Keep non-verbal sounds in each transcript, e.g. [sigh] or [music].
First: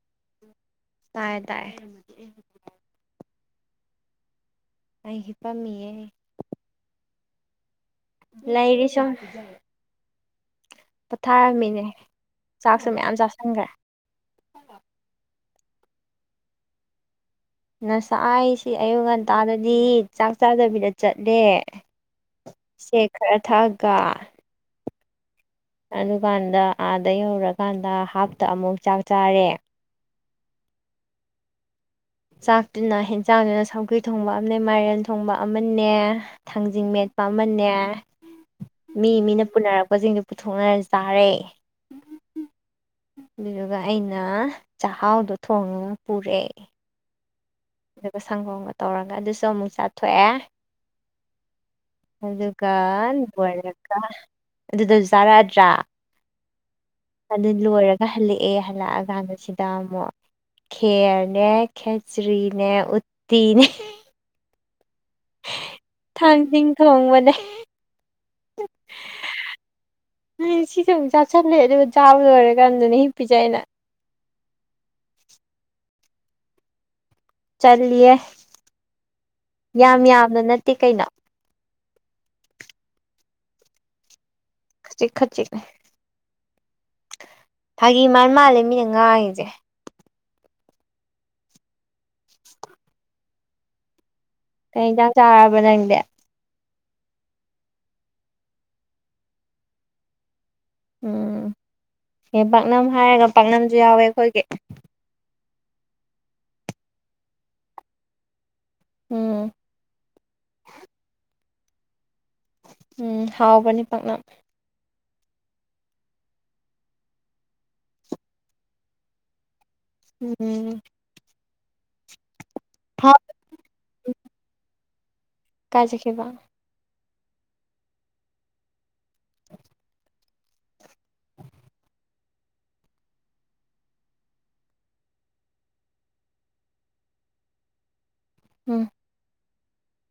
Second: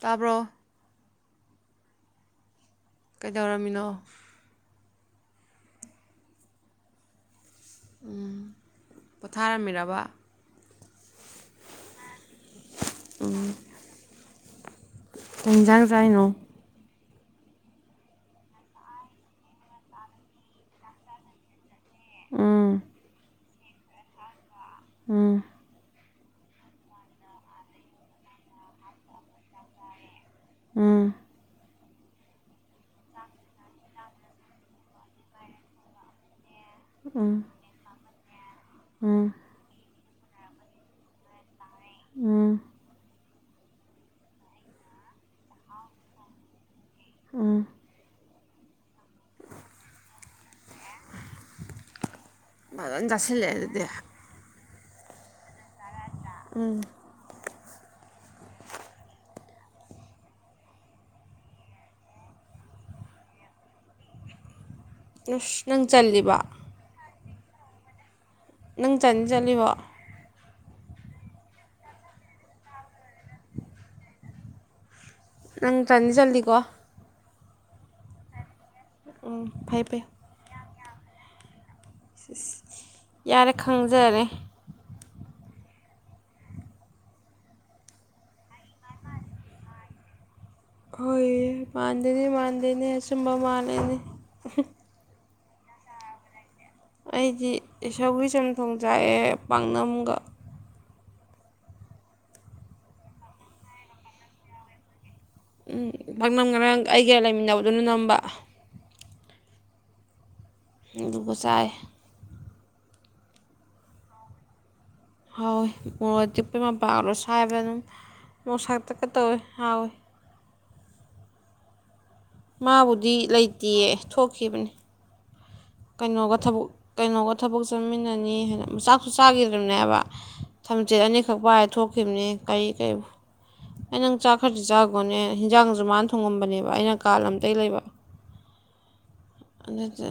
ꯇꯥꯕ꯭ꯔꯣ ꯇꯥꯏꯌꯦ ꯇꯥꯏꯌꯦ ꯀꯩꯗꯧꯔꯝꯃꯤꯅꯣ ꯑꯩ ꯍꯤꯞꯄꯝꯃꯤꯌꯦ ꯂꯩꯥꯏꯔꯤ ꯁꯨꯝ ꯇꯨꯝꯃꯤꯔꯥꯕ ꯄꯣꯊꯥꯔꯝꯃꯤꯅꯦ ꯆꯥꯛꯁꯨ ꯃꯌꯥꯝ ꯆꯥꯁꯤꯟꯒ꯭ꯔꯦ ꯀꯩ ꯏꯟꯖꯥꯡ ꯆꯥꯏꯅꯣ ꯉꯁꯥꯏꯁꯤ ꯑꯌꯨꯛ ꯉꯟꯇꯥꯗꯒꯤ ꯆꯥꯛ ꯆꯥꯗꯕꯤꯗ ꯆꯠꯂꯦ ꯎꯝ ꯁꯦꯛ ꯈꯥꯔ ꯊꯛꯑꯒ ꯎꯝ ꯑꯗꯨꯀꯥꯟꯗ ꯑꯥꯗ ꯌꯧꯔꯀꯥꯟꯗ ꯍꯥꯞꯇ ꯑꯃꯨꯛ ꯆꯥꯛ ꯆꯥꯔꯦ ꯎꯝ ꯆꯥꯛꯇꯨꯅ ꯍꯦꯟꯖꯥꯡꯗꯨꯅ ꯁꯧꯒꯔꯤ ꯊꯣꯡꯕ ꯑꯃꯅꯦ ꯃꯥꯏꯔꯦꯟ ꯊꯣꯡꯕ ꯑꯃꯅꯦ ꯊꯥꯡꯖꯤꯡ ꯃꯦꯠꯄ ꯎꯝ ꯑꯃꯅꯦ ꯃꯤ ꯎꯝ ꯃꯤꯅ ꯄꯨꯅꯔꯛꯄꯖꯤꯡꯗꯨ ꯄꯨꯊꯣꯛꯅꯔ ꯆꯥꯔꯦ ꯎꯝ ꯑꯗꯨꯗꯨꯒ ꯑꯩꯅ ꯆꯥꯛꯍꯥꯎꯗꯣ ꯊꯣꯡꯉꯒ ꯄꯨꯔꯦ ꯎꯝ ꯑꯗꯨꯒ ꯁꯪꯒꯣꯝꯒ ꯇꯧꯔꯒ ꯑꯗꯨꯁꯨ ꯑꯃꯨꯛ ꯆꯥꯊꯣꯛꯑꯦ ꯑꯗꯨ ꯒ ꯐꯖꯅ ꯆꯥꯁꯤꯜꯂꯛꯑꯦ ꯑꯗꯨꯗꯤ ꯂꯣꯏꯔꯒ ꯑꯗꯨꯗꯁꯨ ꯆꯥꯔꯛꯑꯗ꯭ꯔꯥ ꯎꯝ ꯑꯗꯨ ꯂꯣꯏꯔꯒ ꯍꯜꯂꯛꯑꯦ ꯍꯜꯂꯛꯑꯀꯥꯟꯗ ꯁꯤꯗ ꯑꯃꯨꯛ ꯈꯦ꯭ꯔꯅꯦ ꯈꯦꯆ꯭ꯔꯤꯅꯦ ꯎꯠꯇꯤꯅꯦ ꯏꯁ ꯅꯪ ꯆꯜꯂꯤꯕꯥ [inaudible] ꯅꯪ ꯆꯟꯗꯤ ꯆꯟꯂꯤꯕꯣ ꯎꯝ ꯁꯤꯁꯨ ꯑꯃꯨꯛ ꯆꯥꯁꯤꯜꯂꯦ ꯑꯗꯨꯒ ꯆꯥꯕ ꯂꯣꯏꯔ ꯀꯥꯟꯗꯅꯦ ꯍꯤꯞꯄꯤꯖꯦ ꯑꯩꯅ ꯅꯪ ꯆꯟꯗꯤ ꯆꯟꯂꯤꯀꯣ ꯆꯟꯂꯤꯌꯦ ꯎꯝ ꯐꯩ ꯌꯥꯝ ꯐꯩ ꯌꯥꯝꯅ ꯅꯠꯇꯦ ꯀꯩꯅꯣ ꯏꯁ ꯏꯁ ꯌꯥꯔꯦ ꯈꯪꯖꯔꯦ ꯈꯖꯤꯛ ꯈꯖꯤꯛꯅꯦ ꯐꯥꯒꯤ ꯃꯥꯟ ꯃꯥꯜꯂꯦ ꯃꯤꯅ ꯉꯥꯡꯉꯤꯖꯦ ꯍꯣꯏ ꯃꯥꯟꯗꯦꯅꯦ ꯃꯥꯟꯗꯦꯅꯦ ꯑꯆꯨꯝꯕ ꯃꯥꯜꯂꯦꯅꯦ ꯀꯩ ꯏꯟꯁꯥꯡ ꯆꯥꯔꯕ ꯅꯪꯗꯤ ꯑꯩꯗꯤ ꯁꯧꯒꯔꯤ ꯆꯝꯊꯣꯡ ꯆꯥꯏꯑꯦ ꯄꯥꯛꯅꯝꯒ ꯎꯝ ꯑꯦ ꯄꯥꯛꯅꯝ ꯍꯥꯏꯔꯒ ꯄꯥꯛꯅꯝꯁꯨ ꯌꯥꯎꯋꯦ ꯑꯩꯈꯣꯏꯒꯤ ꯎꯝ ꯄꯥꯛꯅꯝ ꯉꯔꯥꯡ ꯑꯩꯒꯥ ꯂꯩꯃꯤꯟꯅꯕꯗꯨꯅ ꯅꯝꯕ ꯎꯝ ꯑꯗꯨꯒ ꯆꯥꯏꯌꯦ ꯎꯝ ꯍꯥꯎꯕꯅꯤ ꯄꯥꯛꯅꯝ ꯍꯥꯎꯋꯤ ꯃꯣꯔꯣꯛ ꯑꯇꯤꯛꯄꯤ ꯃꯄꯥꯜꯗꯣ ꯁꯥꯏꯕ ꯑꯗꯨꯝ ꯃꯣꯔꯛ ꯁꯥꯇꯛꯀ ꯇꯧꯋꯤ ꯍꯥꯎꯋꯏ ꯎꯝ [inaudible] ꯍꯥꯎ ꯃꯥꯕꯨꯗꯤ ꯂꯩꯇꯤꯌꯦ ꯊꯣꯛꯈꯤꯕꯅꯤ ꯀꯥꯏ ꯆꯠꯈꯤꯕ ꯀꯩꯅꯣꯒ ꯊꯕꯛ ꯀꯩꯅꯣꯒ ꯊꯕꯛ ꯆꯠꯃꯤꯟꯅꯅꯤ ꯍꯥꯏꯅ ꯆꯥꯛꯁꯨ ꯆꯥꯒꯤꯗ꯭ꯔꯤꯕꯅꯦ ꯍꯥꯏꯕ ꯊꯝꯆꯦꯠ ꯑꯅꯤꯈꯛ ꯄꯥꯏꯔ ꯊꯣꯛꯈꯤꯕꯅꯤ ꯀꯔꯤ ꯀꯔꯤ ꯑꯩ ꯅꯪ ꯆꯥꯛ ꯈꯔꯗꯤ ꯆꯥꯒꯣꯅꯦ ꯍꯤꯟꯖꯥꯡꯖꯨ ꯃꯥꯅ ꯊꯣꯡꯉꯝꯕꯅꯦꯕ ꯑꯩꯅ ꯀꯥ ꯂꯝ ꯇꯩ ꯂꯩꯕ [inaudible] ꯎꯝ ꯑꯗꯨꯗꯤ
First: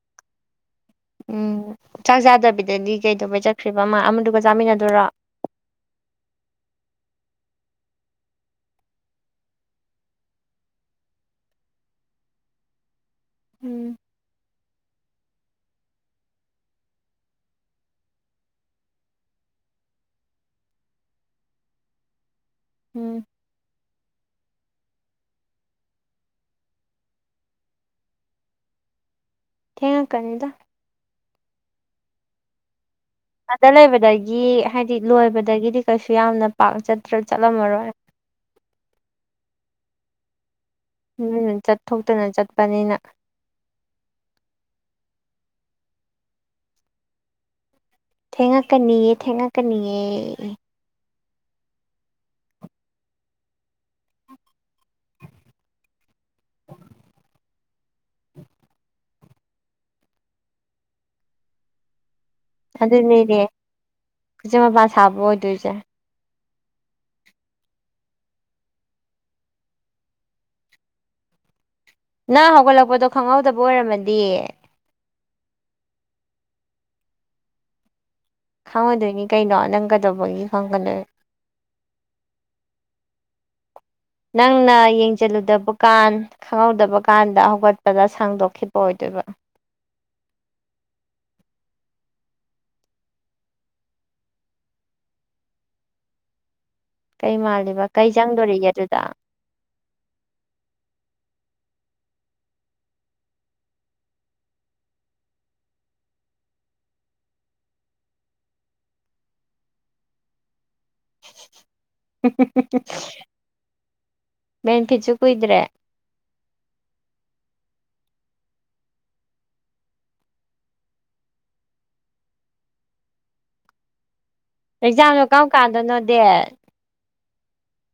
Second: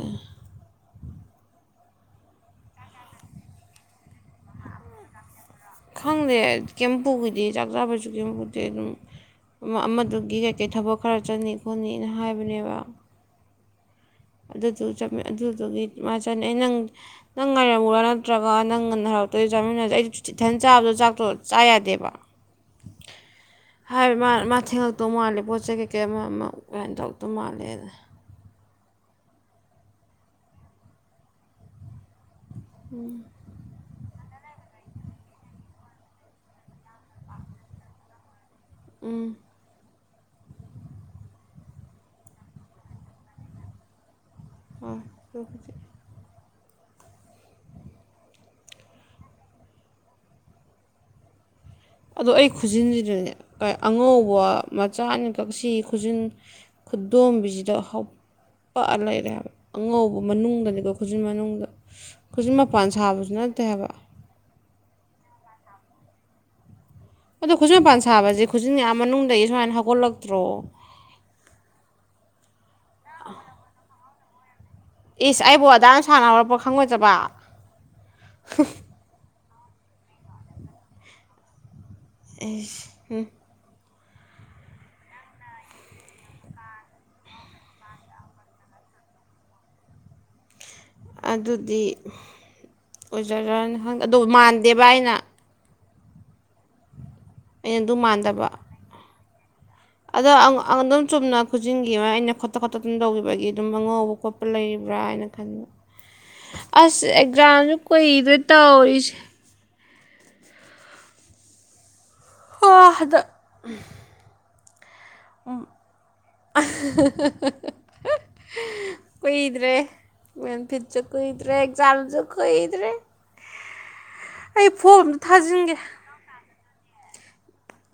ꯎꯝ ꯆꯥꯛ ꯆꯥꯗꯕꯤꯗꯗꯤ ꯀꯩꯗꯧꯕꯩ ꯆꯠꯈ꯭ꯔꯤꯕ ꯑꯃ ꯑꯃꯗꯨꯒ ꯆꯥꯃꯤꯟꯅꯗꯣꯏꯔꯣ ꯈꯪꯗꯦ ꯀꯩꯝ ꯄꯨꯒꯤꯗꯤ ꯆꯥꯛ ꯆꯥꯕꯁꯨ ꯀꯩꯝ ꯄꯨꯗꯦ ꯑꯗꯨꯝ ꯑꯃꯗꯨꯒꯤ ꯀꯩꯀꯩ ꯊꯕꯛ ꯈꯔ ꯆꯠꯅꯤ ꯈꯣꯠꯅꯤꯅ ꯍꯥꯏꯕꯅꯦꯕ ꯎꯝ ꯑꯗꯨꯗꯨ ꯆꯠ ꯑꯗꯨꯗꯨꯒꯤ ꯃꯥ ꯆꯠꯅꯩ ꯑꯩ ꯅꯪ ꯅꯪ ꯉꯥꯏꯔꯝꯃꯨꯔꯣ ꯅꯠꯇ꯭ꯔꯒ ꯅꯪ ꯉꯟꯅ ꯍꯜꯂꯛꯇꯣꯏ ꯆꯥꯃꯤꯟꯅꯖꯦ ꯑꯩ ꯏꯊꯟ ꯆꯥꯕꯗꯣ ꯆꯥꯛꯇꯣ ꯆꯥ ꯌꯥꯗꯦꯕ ꯎꯝ ꯍꯥꯏꯕ ꯃꯥ ꯃꯥ ꯊꯦꯡꯉꯛꯇꯧ ꯃꯥꯜꯂꯦ ꯄꯣꯠ ꯆꯩ ꯀꯩꯀꯩ ꯑꯃ ꯑꯃ ꯀꯃꯥꯏꯅ ꯇꯧꯔꯛꯇꯧ ꯃꯥꯜꯂꯦ ꯑꯗꯨꯅ ꯊꯦꯡꯉꯛꯀꯅꯤꯗ ꯎꯝ ꯑꯥꯗ ꯂꯩꯕꯗꯒꯤ ꯍꯥꯏꯗꯤ ꯂꯣꯏꯕꯗꯒꯤꯗꯤ ꯀꯩꯁꯨ ꯌꯥꯝꯅ ꯄꯥꯛ ꯆꯠꯇ꯭ꯔ ꯆꯠꯂꯝꯃꯔꯣꯏ ꯎꯝ ꯆꯠꯊꯣꯛꯇꯅ ꯆꯠꯄꯅꯤꯅ [unintelligible] ꯊꯦꯡꯉꯛꯀꯅꯤꯌꯦ ꯊꯦꯡꯉꯛꯀꯅꯤꯌꯦ ꯑꯗꯣ ꯑꯩ ꯈꯨꯖꯤꯟꯁꯤꯗꯨꯅꯦ ꯑꯉꯧꯕ ꯃꯆꯥꯅꯤ ꯀꯛꯁꯤ ꯈꯨꯖꯤꯟ ꯈꯨꯗꯣꯝꯕꯤꯖꯤꯗ ꯍꯥꯎ ꯄꯛꯑ ꯂꯩꯔꯦ ꯍꯥꯏꯕ ꯑꯉꯧꯕ ꯃꯅꯨꯡꯗꯅꯤꯀꯣ ꯈꯨꯖꯤꯟ ꯃꯅꯨꯡꯗ ꯈꯨꯖꯤꯛ ꯃꯄꯥꯟ ꯁꯥꯕꯁꯨ ꯅꯠꯇꯦ ꯍꯥꯏꯕ ꯈꯨꯖꯤꯟ ꯃꯄꯥꯟ ꯁꯥꯕ ꯑꯣꯏꯗꯣꯏꯖꯦ ꯑꯗꯣ ꯈꯨꯖꯤꯟ ꯃꯄꯥꯟ ꯁꯥꯕꯁꯦ ꯈꯨꯖꯤꯟ ꯑ ꯃꯅꯨꯡꯗꯒꯤ ꯁꯨꯃꯥꯏꯅ ꯍꯧꯒꯠꯂꯛꯇ꯭ꯔꯣ ꯅꯪ ꯍꯧꯒꯠꯂꯛꯄꯗꯣ ꯈꯪꯍꯧꯗꯕ ꯑꯣꯏꯔꯝꯃꯗꯤ ꯏꯁ ꯑꯩꯕꯨ ꯑꯗꯥꯝ ꯁꯥꯡꯅ ꯍꯧꯔꯛꯄ ꯈꯪꯉꯣꯏꯗꯕ ꯈꯪꯉꯣꯏꯗꯣꯏꯅꯤ ꯀꯩꯅꯣ ꯅꯪ ꯀꯗꯧꯕꯒꯤ ꯈꯪꯒꯗꯣꯏ ꯑꯦ ꯎꯝ ꯅꯪꯅ ꯌꯦꯡꯖꯜꯂꯨꯗꯕ ꯀꯥꯟ ꯈꯪꯍꯧꯗꯕ ꯀꯥꯟꯗ ꯍꯧꯒꯠꯄꯗ ꯁꯥꯡꯗꯣꯛꯈꯤꯕ ꯑꯣꯏꯗꯣꯏꯕ ꯑꯗꯨꯗꯤ ꯑꯣꯏꯖꯔꯅꯤ ꯈꯪ ꯑꯗꯨ ꯃꯥꯟꯗꯦꯕ ꯑꯩꯅ ꯀꯩ ꯑꯩꯅ ꯃꯥꯜꯂꯤꯕ ꯑꯗꯨ ꯀꯩ ꯃꯥꯟꯗꯕ ꯆꯪꯗꯣꯔꯤꯒꯦ ꯑꯗꯨꯗ ꯑꯗꯣ ꯑꯗꯨꯝ ꯆꯨꯝꯅ ꯈꯨꯖꯤꯡꯒꯤ ꯑꯩꯅ ꯈꯣꯠꯇ ꯈꯣꯠꯇ ꯑꯗꯨꯝ ꯇꯧꯈꯤꯕꯒꯤ ꯑꯗꯨꯝ ꯑꯉꯧꯕ ꯈꯣꯠꯄ ꯂꯩꯔꯤꯕꯕ꯭ꯔꯥ ꯍꯥꯏꯅ ꯈꯟꯕ ꯑꯁ ꯑꯦꯛꯖꯥꯝꯁꯨ ꯀꯨꯏꯗ꯭ꯔꯦ ꯇꯧꯔꯤꯁꯦ ꯍꯥ ꯍꯟꯗꯛ ꯕꯦꯟꯀꯤꯠꯁꯨ ꯀꯨꯏꯗ꯭ꯔꯦ ꯑ ꯀꯨꯏꯗ꯭ꯔꯦ ꯃꯦꯟꯐꯤꯠꯁꯨ ꯀꯨꯏꯗ꯭ꯔꯦ ꯑꯦꯛꯖꯥꯝꯁꯨ ꯀꯨꯏꯗ꯭ꯔꯦ [inaudible] ꯑꯝꯇ ꯑꯦꯛꯖꯥꯝꯗꯣ ꯀꯝ ꯊꯥꯖꯤꯟꯒꯦ ꯀꯥꯟꯗꯅꯣ ꯗꯦꯠ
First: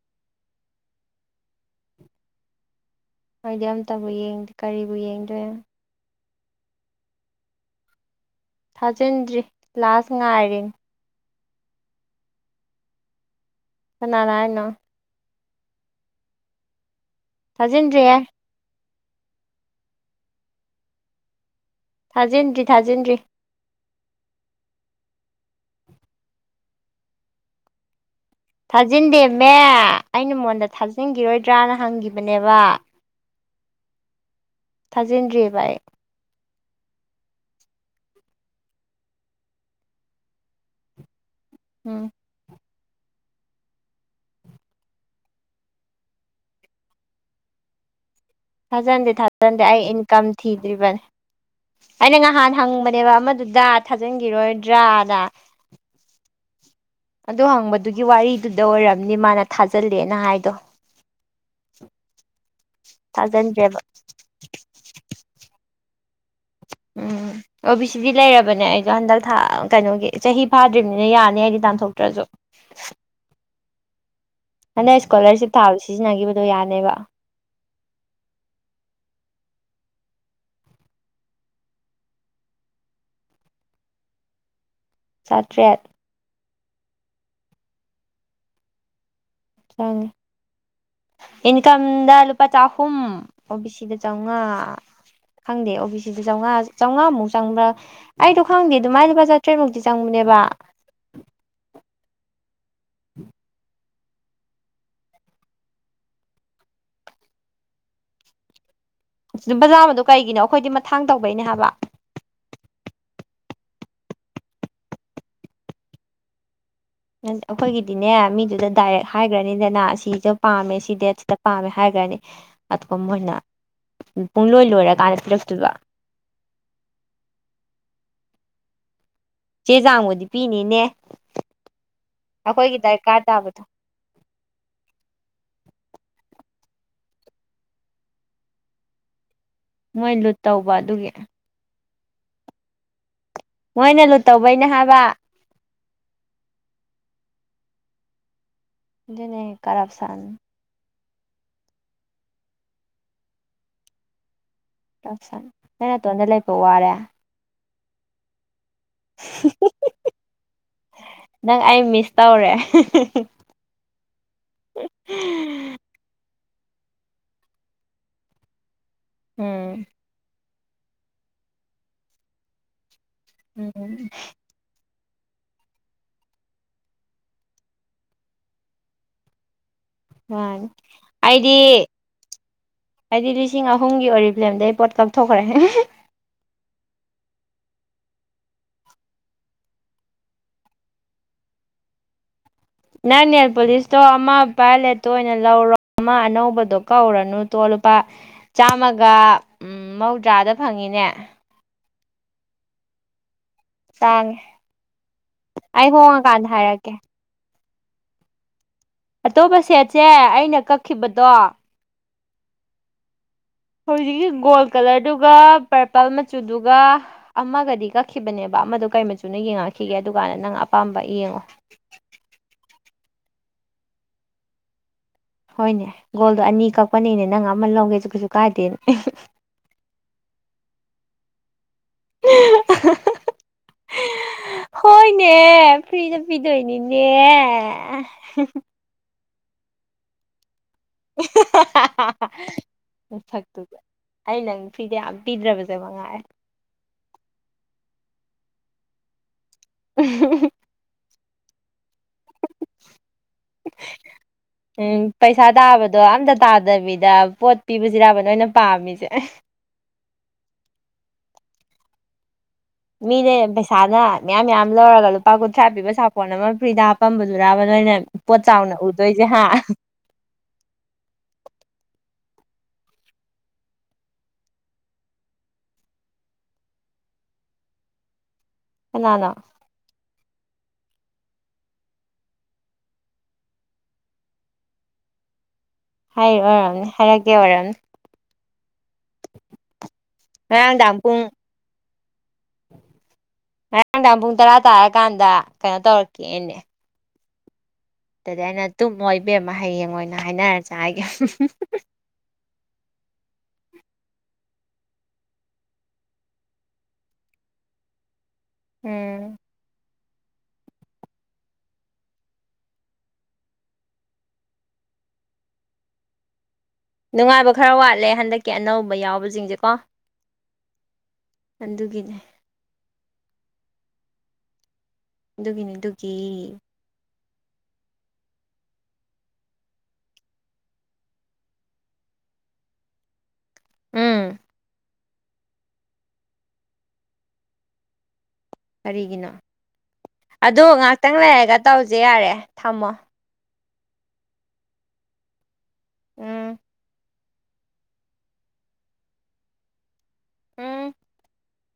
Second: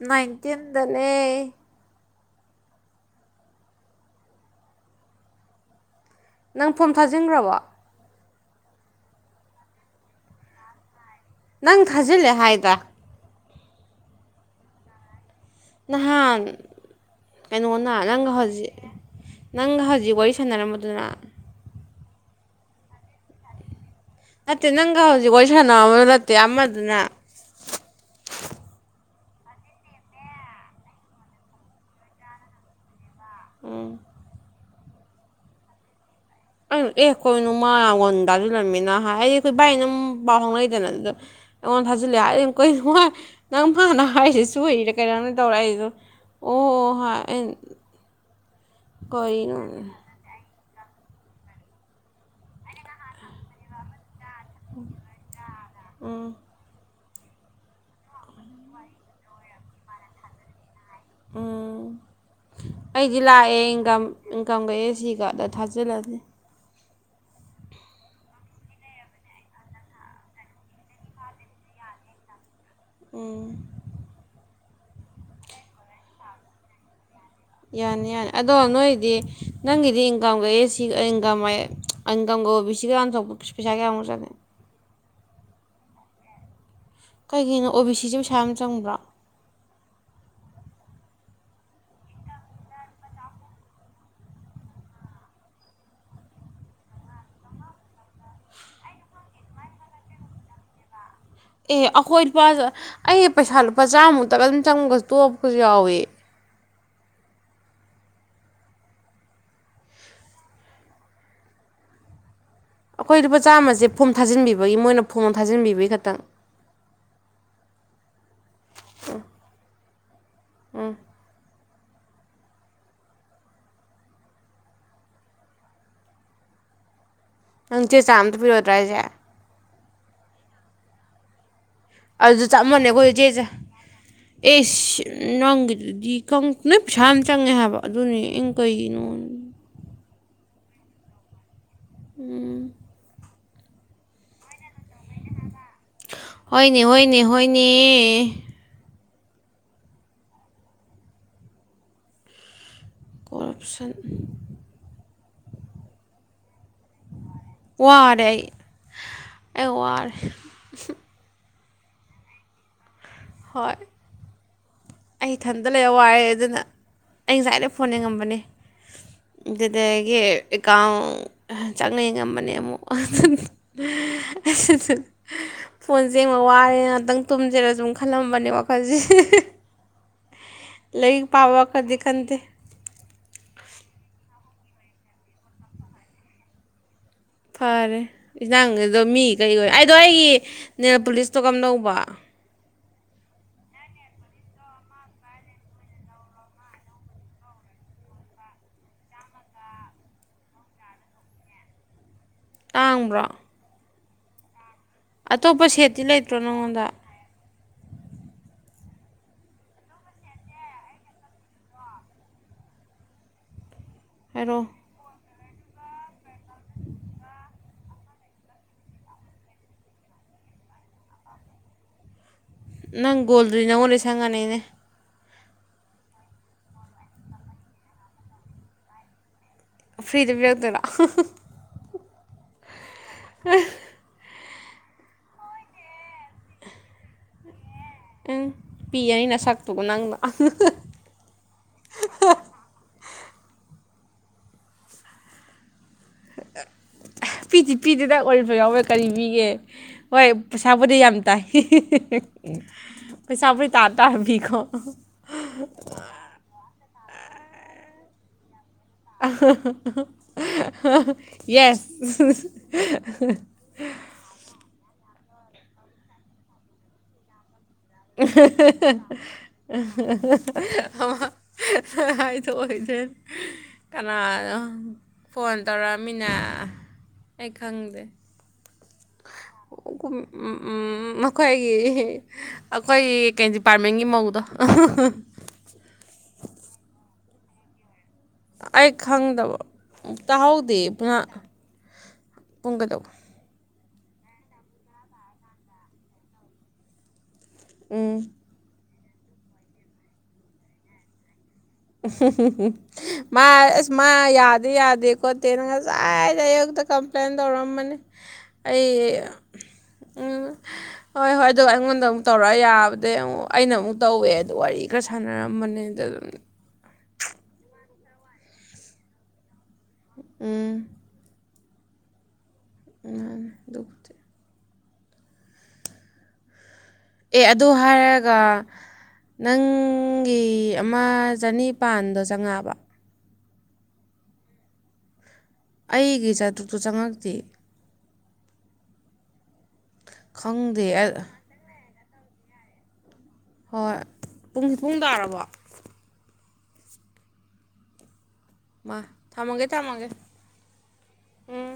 ꯅꯥꯏꯟꯇꯤꯟꯗꯅꯦ ꯍꯥꯏꯗꯤ ꯑꯝꯇꯕꯨ ꯌꯦꯡꯗꯦ ꯀꯔꯤꯕꯨ ꯌꯦꯡꯗꯣꯏꯅꯣ ꯅꯪ ꯐꯣꯝ ꯊꯥꯖꯤꯟꯈ꯭ꯔꯕꯣ ꯊꯥꯖꯤꯟꯗ꯭ꯔꯤ ꯂꯥꯁ ꯉꯥꯏꯔꯤꯅꯦ ꯅꯪ ꯊꯥꯖꯤꯜꯂꯦ ꯍꯥꯏꯗ ꯀꯅꯥꯅ ꯍꯥꯢꯅꯣ ꯅꯍꯥꯟ ꯀꯩꯅꯣꯅ ꯊꯥꯖꯤꯟꯗ꯭ꯔꯤꯍꯦ ꯅꯪꯒ ꯍꯧꯖꯤꯛ ꯅꯪꯒ ꯍꯧꯖꯤꯛ ꯋꯥꯔꯤ ꯁꯥꯟꯅꯔꯝꯕꯗꯨꯅ ꯊꯥꯖꯤꯟꯗ꯭ꯔꯤ ꯊꯥꯖꯤꯟꯗ꯭ꯔꯤ ꯅꯠꯇꯦ ꯅꯪꯒ ꯍꯧꯖꯤꯛ ꯋꯥꯔꯤ ꯁꯅꯔꯝꯕꯗꯣ ꯅꯠꯇꯦ ꯑꯃꯗꯨꯅ ꯊꯥꯖꯤꯟꯗꯦꯝꯃꯦ ꯑꯩꯅ ꯃꯉꯣꯟꯗ ꯊꯥꯖꯤꯟꯒꯤꯔꯣꯏꯗ꯭ꯔꯥꯅ ꯍꯪꯒꯤꯕꯅꯦꯕ ꯎꯝ ꯊꯥꯖꯤꯟꯗ꯭ꯔꯤꯑꯦꯕ ꯑꯩ ꯑꯩꯅ ꯑꯦ ꯀꯩꯅꯣ ꯃꯥꯅ ꯑꯩꯉꯣꯟꯗ ꯊꯖꯝꯂꯝꯃꯤꯅ ꯍꯥꯏ ꯑꯩ ꯑꯈꯣꯏ ꯚꯥꯏ ꯑꯗꯨꯝ ꯄꯥꯎ ꯐꯥꯎꯅꯩꯗꯅ ꯑꯗꯨꯗ ꯑꯩꯉꯣꯟꯗ ꯎꯝ ꯊꯥꯖꯤꯜꯂꯦ ꯍꯥꯏ ꯀꯩꯅꯣꯍꯥꯏ ꯅꯪ ꯃꯥꯅ ꯍꯥꯏꯔꯤꯁꯦ ꯁꯣꯢꯔꯤꯔ ꯀꯩꯅꯣꯝꯗꯤ ꯇꯧꯔꯦ ꯑꯩꯁꯨ ꯑꯗꯨꯝ ꯑꯣ ꯑꯣ ꯍꯥꯏꯔ ꯑꯩꯅ ꯊꯥꯖꯟꯗꯦ ꯀꯔꯤꯅꯣ ꯊꯥꯖꯟꯗꯦ ꯑꯩ ꯏꯟꯀꯝ ꯊꯤꯗ꯭ꯔꯤꯕꯅꯦ ꯑꯩꯅ ꯉꯍꯥꯟ ꯍꯪꯕꯅꯦꯕ ꯑꯃꯗꯨꯗ ꯊꯥꯖꯤꯟꯒꯤꯔꯣꯏꯗ꯭ꯔꯥꯅ ꯎꯝ ꯑꯗꯨ ꯍꯪꯕꯗꯨꯒꯤ ꯋꯥꯔꯤꯗꯨꯗ ꯑꯣꯏꯔꯝꯅꯤ ꯃꯥꯅ ꯊꯥꯖꯜꯂꯦꯅ ꯍꯥꯏꯗꯣ ꯎꯝ ꯑꯩꯗꯤ ꯂꯛꯑꯦ ꯊꯥꯖꯤꯟꯗ꯭ꯔꯦꯕ ꯏꯟꯀꯝ ꯏꯟꯀꯝꯒ ꯑꯦꯁ ꯁꯤꯒꯗ ꯊꯥꯖꯤꯜꯂꯅꯤ ꯎꯝ ꯑꯣꯕꯤ ꯁꯤꯗꯤ ꯂꯩꯔꯕꯅꯦ ꯑꯩꯁꯨ ꯍꯟꯗꯛ ꯊ ꯀꯩꯅꯣꯒꯤ ꯆꯍꯤ ꯐꯥꯗ꯭ꯔꯤꯕꯅꯤꯅ ꯌꯥꯅꯤ ꯑꯩꯗꯤ ꯇꯥꯟꯊꯣꯛꯇ꯭ꯔꯁꯨ ꯎꯝ ꯍꯟꯗꯛ ꯏꯁꯀꯣꯂꯔꯁꯤꯞ ꯊꯥꯕꯗ ꯁꯤꯖꯤꯟꯅꯈꯤꯕꯗꯣ ꯌꯥꯅꯦꯕ ꯌꯥꯅꯤ ꯌꯥꯅꯤ ꯑꯗꯣ ꯅꯣꯏꯗꯤ ꯅꯪꯒꯤꯗꯤ ꯏꯟꯀꯝꯒ ꯑꯦꯁ ꯁꯤ ꯏꯟꯀꯝ ꯑꯌꯦ ꯏꯟꯀꯝꯒ ꯑꯣꯕꯤ ꯁꯤꯒ ꯇꯟꯊꯣꯛꯄ ꯄꯩꯁꯥ ꯀꯥꯌꯥꯃꯨꯛ ꯆꯡꯉꯤ ꯆꯥꯇ꯭ꯔꯦꯠ ꯀꯩꯒꯤꯅꯣ ꯑꯣꯕꯤ ꯁꯤꯁꯦ ꯄꯩꯁꯥ ꯌꯥꯝ ꯆꯪꯕ꯭ꯔꯣ ꯆꯡꯉꯤ ꯏꯟꯀꯝꯗ ꯂꯨꯄꯥ ꯆꯥꯍꯨꯝ ꯑꯣꯕꯤ ꯁꯤꯗ ꯆꯝꯃꯉꯥ ꯈꯪꯗꯦ ꯑꯣꯕꯤ ꯁꯤꯗ ꯆꯝꯃꯉꯥ ꯆꯝꯉꯥꯃꯨꯛ ꯆꯪꯕ꯭ꯔꯥ ꯑꯩꯗꯣ ꯈꯪꯗꯦ ꯑꯗꯨꯃꯥꯏ ꯂꯨꯄꯥ ꯆꯥꯇ꯭ꯔꯦꯠꯃꯨꯛꯇꯤ ꯆꯪꯕꯅꯦꯕ ꯑꯦ ꯑꯩꯈꯣꯏ ꯂꯨꯄꯥ ꯑꯩ ꯄꯩꯁꯥ ꯂꯨꯄꯥ ꯆꯥꯃꯨꯛꯇꯒ ꯑꯗꯨꯝ ꯆꯪꯉꯒ ꯇꯣꯛꯄꯁꯨ ꯌꯥꯎꯋꯦ ꯂꯨꯄꯥ ꯆꯥꯝꯃꯗꯣ ꯀꯩꯒꯤꯅꯣ ꯑꯈꯣꯏꯗꯤ ꯃꯊꯥꯡ ꯇꯧꯕꯩꯅꯦ ꯍꯥꯏꯕ ꯑꯈꯣꯏ ꯂꯨꯄꯥ ꯆꯥꯝꯃꯁꯦ ꯐꯣꯝ ꯊꯥꯖꯤꯟꯕꯤꯕꯩ ꯃꯣꯏꯅ ꯐꯣꯝ ꯊꯥꯖꯤꯟꯕꯤꯕꯩ ꯈꯇꯪ ꯑꯈꯣꯏꯒꯤꯗꯤꯅꯦ ꯃꯤꯗꯨꯗ ꯗꯥꯏꯔꯦꯛ ꯍꯥꯏꯒꯔꯅꯤꯗꯅ ꯑꯁꯤꯁꯨ ꯄꯥꯝꯃꯦ ꯁꯤ ꯎꯝ ꯗꯦꯠ ꯁꯤꯗ ꯄꯥꯝꯃꯦ ꯍꯥꯏꯒꯔꯅꯤ ꯑꯗꯨꯒ ꯃꯣꯏꯅ ꯄꯨꯡꯂꯣꯏ ꯂꯣꯏꯔꯀꯥꯟꯗ ꯄꯤꯔꯛꯇꯣꯏꯕ ꯅꯪ ꯆꯦꯆꯥꯡ ꯑꯃꯇ ꯄꯤꯔꯣꯏꯗ꯭ꯔꯥ ꯍꯥꯏꯁꯦ ꯆꯦꯆꯥꯡꯕꯨꯗꯤ ꯄꯤꯅꯤꯅꯦ ꯑꯗꯨꯗ ꯆꯞ ꯑꯩꯈꯣꯏꯒꯤ ꯃꯥꯟꯅꯩ ꯑꯈꯣꯏꯁꯨ ꯗꯔꯀꯥꯔ ꯆꯦꯆꯥ ꯇꯥꯕꯗꯣ ꯑꯦꯁ ꯅꯪꯒꯤꯗꯨꯗꯤ ꯅꯣꯏ ꯄꯩꯁꯥ ꯌꯥꯝ ꯆꯪꯉꯦ ꯍꯥꯏꯕ ꯑꯗꯨꯅꯦ ꯑꯩꯅ ꯀꯩꯒꯤꯅꯣ ꯃꯣꯏ ꯂꯨꯠ ꯇꯧꯕ ꯑꯗꯨꯒꯤ ꯎꯝ ꯃꯣꯏꯅ ꯂꯨꯠ ꯇꯧꯕꯩꯅꯦ ꯍꯥꯏꯕ ꯍꯣꯏꯅꯦ ꯍꯣꯏꯅꯦ ꯍꯣꯏꯅꯦ ꯑꯗꯨꯅꯦ ꯀꯔꯞꯁꯟ ꯀꯣꯔꯞꯁꯟ ꯅꯪ ꯅꯥꯇꯣꯟꯗ ꯂꯩꯕ ꯋꯥꯔꯦ ꯋꯥꯔꯦ ꯑꯩ ꯑꯩ ꯋꯥꯔꯦ ꯅꯪ ꯑꯩ ꯃꯤꯁ ꯇꯧꯔꯦ ꯍꯣꯏ ꯎ [unintelligible] ꯗ ꯂꯩꯔ ꯋꯥꯏꯑꯦ ꯑꯗꯨꯅ ꯑꯩ ꯉꯁꯥꯏꯗꯩ ꯐꯣꯟ ꯌꯦꯡꯉꯝꯕꯅꯤ ꯎꯝ ꯑꯗꯨꯗꯒꯤ ꯑꯦꯀꯥꯎꯟ ꯆꯪꯉ ꯌꯦꯉꯝꯕꯅꯦ ꯑꯃꯨꯛ ꯎꯝ [unintelligible] ꯐꯣꯟ ꯌꯦꯡꯕ ꯋꯥꯔꯦ ꯉꯥꯛꯇꯪ ꯇꯨꯝꯖꯤꯔ ꯁꯨꯝ ꯈꯜꯂꯝꯕꯅꯦ ꯋꯥꯈꯟꯖꯦ ꯃꯥꯅꯤ ꯂꯥꯏꯔꯤꯛ ꯑꯩꯗꯤ ꯄꯥꯕ ꯀꯗꯤ ꯈꯟꯗꯦ ꯑꯩꯗꯤ ꯂꯤꯁꯤꯡ ꯑꯍꯨꯝꯒꯤ ꯑꯣꯏꯔꯤꯐ꯭ꯂꯦꯝꯗꯩ ꯑꯩ ꯄꯣꯠ ꯀꯛꯊꯣꯛꯈ꯭ꯔꯦ ꯐꯔꯦ ꯏꯟꯖꯥꯡꯗꯣ ꯃꯤ ꯀꯩ ꯑꯣꯏ ꯑꯩꯗꯣ ꯑꯩꯒꯤ ꯅꯦꯜꯄꯣꯂꯤꯁꯇꯣ ꯀꯝꯗꯧꯕ ꯅꯪ ꯅꯦꯜꯄꯨꯂꯤꯁꯇꯣ ꯑꯃ ꯕꯥꯏꯂꯦꯠꯇꯣ ꯑꯣꯏꯅ ꯂꯧꯔꯣ ꯑꯃ ꯑꯅꯧꯕꯗꯣ ꯀꯛꯎꯔꯅꯨ ꯇꯣ ꯂꯨꯄꯥ ꯆꯥꯝꯃꯒ ꯎꯝ ꯃꯧꯗ꯭ꯔꯥꯗ ꯐꯪꯉꯤꯅꯦ ꯇꯥꯡꯕ꯭ꯔꯣ ꯇꯥꯡꯉꯦ ꯑꯇꯣꯞꯄ ꯑꯩ ꯁꯦꯠꯇꯤ ꯂꯩꯇ꯭ꯔꯣ ꯍꯣꯡꯉꯀꯥꯟꯗ ꯅꯪꯉꯣꯟꯗ ꯍꯥꯏꯔꯛꯀꯦ ꯑꯇꯣꯞꯄ ꯁꯦꯠꯁꯦ ꯑꯩꯅ ꯀꯛꯈꯤꯕꯗꯣ ꯍꯧꯖꯤꯛꯀꯤ ꯍꯥꯏꯔꯛꯑꯣ ꯒꯣꯜ ꯀꯂꯔꯗꯨꯒ ꯄꯔꯄꯜ ꯃꯆꯨꯗꯨꯒ ꯑꯃꯒꯗꯤ ꯀꯛꯈꯤꯕꯅꯦꯕ ꯑꯃꯗꯣ ꯀꯩ ꯃꯆꯨꯅꯣ ꯌꯦꯡꯉꯛꯈꯤꯒꯦ ꯑꯗꯨ ꯀꯥꯟꯗ ꯅꯪ ꯑꯄꯥꯝꯕ ꯌꯦꯡꯉꯣ ꯅꯪ ꯒꯣꯜꯗꯨꯗꯤ ꯅꯪꯉꯣꯟꯗ ꯁꯪꯉꯅꯤꯅꯦ ꯍꯣꯏꯅꯦ ꯒꯣꯜꯗꯣ ꯑꯅꯤ ꯀꯛꯄꯅꯤꯅꯦ ꯅꯪ ꯑꯃ ꯂꯧꯒꯦꯁꯨ ꯀꯩꯁꯨ ꯀꯥꯏꯗꯦꯅꯦ ꯐ꯭ꯔꯤꯗ ꯄꯤꯔꯛꯇꯣꯏꯔꯣ [unintelligible] ꯍꯣꯏꯅꯦ ꯐ꯭ꯔꯤꯗ ꯄꯤꯗꯣꯏꯅꯤꯅꯦ ꯎꯝ ꯄꯤꯔꯅꯤ ꯅꯁꯥꯛꯇꯨꯒ ꯅꯪꯅꯥ [unintelligible] ꯍꯥꯍꯥꯍꯥꯍꯥ ꯑꯩ ꯅꯪ ꯐꯔꯤꯗ ꯌꯥꯝ ꯄꯤꯗ꯭ꯔꯕꯁꯦ ꯃꯉꯥꯏꯔꯦ ꯄꯤꯗꯤ ꯄꯤꯗꯦꯗ ꯑꯣꯔꯤꯐꯦꯝ ꯌꯥꯎꯕꯩ ꯀꯔꯤ ꯄꯤꯒꯦ ꯍꯣꯏ ꯄꯩꯁꯥꯕꯨꯗꯤ ꯌꯥꯝ ꯇꯥꯏ ꯄꯩꯁꯥꯕꯨꯗꯤ ꯇꯥ ꯇꯥꯔꯕꯤꯀꯣ ꯎꯝ ꯄꯩꯁꯥ ꯇꯥꯕꯗꯣ ꯑꯝꯇ ꯇꯥꯗꯕꯤꯗ ꯄꯣꯠ ꯄꯤꯕꯁꯤꯔꯥꯕ ꯅꯣꯏꯅ ꯄꯥꯝꯃꯤꯁꯦ [unintelligible] ꯌꯦꯁ ꯃꯤꯅꯦ [unintelligible] ꯄꯩꯁꯥꯅ ꯃꯌꯥꯝ ꯃꯌꯥꯝ ꯂꯧꯔꯒ ꯂꯨꯄꯥ ꯀꯨꯟꯊ꯭ꯔꯥ ꯄꯤꯕ ꯁꯥꯄꯣꯟ ꯑꯃ ꯐ꯭ꯔꯤꯗ ꯍꯥꯞꯄꯝꯕꯗꯨꯔꯥꯕ ꯅꯣꯏꯅ ꯄꯣꯠ ꯆꯥꯎꯅ ꯎꯗꯣꯏꯁꯦ ꯍꯥ ꯑꯃꯥ ꯍꯥꯏꯗꯣꯛꯑꯣꯏꯅꯦ ꯀꯅꯥꯅꯣ ꯐꯣꯟ ꯇꯧꯔꯛꯑꯃꯤꯅ ꯑꯩ ꯈꯪꯗꯦ ꯀꯅꯥꯅꯣ ꯎꯝ ꯃꯈꯣꯏꯒꯤ ꯑꯩꯈꯣꯏꯒꯤ ꯀꯩ ꯗꯤꯄꯥꯔꯠꯃꯦꯟꯒꯤ ꯃꯧꯗꯣ ꯍꯥꯏ ꯑꯣꯏꯔꯝꯅꯤ ꯍꯥꯏꯔꯛꯀꯦ ꯑꯣꯏꯔꯝꯅꯤ ꯑꯩ ꯈꯪꯗꯕ ꯇꯥꯍꯧꯗꯦ ꯉꯔꯥꯡꯗꯥꯡ ꯄꯨ ꯄꯨꯡ ꯄꯨꯡ ꯀꯗꯧꯕ ꯥꯍꯣꯔꯦꯟ ꯅꯨꯡꯗꯥꯡ ꯄꯨꯡ ꯇꯔꯥ ꯇꯥꯔꯀꯥꯟꯗ ꯀꯩꯅꯣ ꯇꯧꯔꯛꯀꯦꯅꯦ ꯎꯝ ꯉꯟꯅ ꯇꯨꯝꯃꯣ ꯏꯕꯦꯝꯃ ꯍꯌꯦꯡ ꯑꯣꯏꯅ ꯍꯥꯏꯅꯔꯖꯦ ꯍꯥꯏꯒꯤ [unintelligible] [unintelligible] ꯃꯥ ꯑꯁ ꯃꯥ ꯌꯥꯗꯤ ꯌꯥꯗꯦ ꯈꯣꯠꯇꯦꯅ ꯉꯁꯥꯏꯗ ꯑꯌꯨꯛꯇ ꯀꯝꯄ꯭ꯂꯦꯟ ꯇꯧꯔꯝꯕꯅꯤ ꯑꯩ ꯎꯝ ꯎꯝ ꯍꯣꯏ ꯍꯣꯏ ꯑꯗꯣ ꯑꯩꯉꯣꯟꯗ ꯑꯃꯨꯛ ꯇꯧꯔꯑ ꯌꯥꯕꯗꯩ ꯑꯃꯨꯛ ꯑꯩꯅ ꯑꯃꯨꯛ ꯇꯧꯋꯦ ꯑꯗꯨ ꯋꯥꯔꯤ ꯈ꯭ꯔ ꯁꯥꯟꯅꯔꯝꯕꯅꯦ ꯑꯗꯗꯨꯝ ꯅꯨꯉꯥꯏꯕ ꯈꯔ ꯋꯥꯠꯂꯦ ꯍꯟꯗꯛꯀꯤ ꯑꯅꯧꯕ ꯌꯥꯎꯕꯖꯤꯡꯖꯦ ꯀꯣ ꯎꯝ ꯑꯟꯗꯨꯒꯤꯅꯦ ꯃꯥꯅꯦ ꯑꯗꯨ ꯗꯨꯒꯤꯅꯤ ꯗꯨꯒꯤ ꯑꯦ ꯑꯗꯨ ꯍꯥꯏꯔꯒ ꯅꯪꯒꯤ ꯑꯃ ꯆꯅꯤꯄꯥꯟꯗꯣ ꯆꯪꯉꯑꯕ ꯎꯝ ꯑꯩꯒꯤ ꯆꯥꯇ꯭ꯔꯨꯛꯇꯨ ꯆꯪꯉꯛꯇꯦ ꯀꯔꯤꯒꯤꯅꯣ ꯑꯗꯨ ꯈꯪꯗꯦ ꯉꯍꯥꯛꯇꯪ ꯑ- ꯂꯩꯔꯒ ꯇꯧꯖꯦ ꯌꯥꯔꯦ ꯊꯝꯃꯣ ꯍꯣꯏ ꯄꯨꯡꯒꯤ ꯄꯨꯡ ꯇꯥꯔꯕꯣ ꯎꯝ ꯃꯥ ꯊꯝꯃꯒꯦ ꯊꯝꯃꯒꯦ ꯎꯝ ꯎꯝ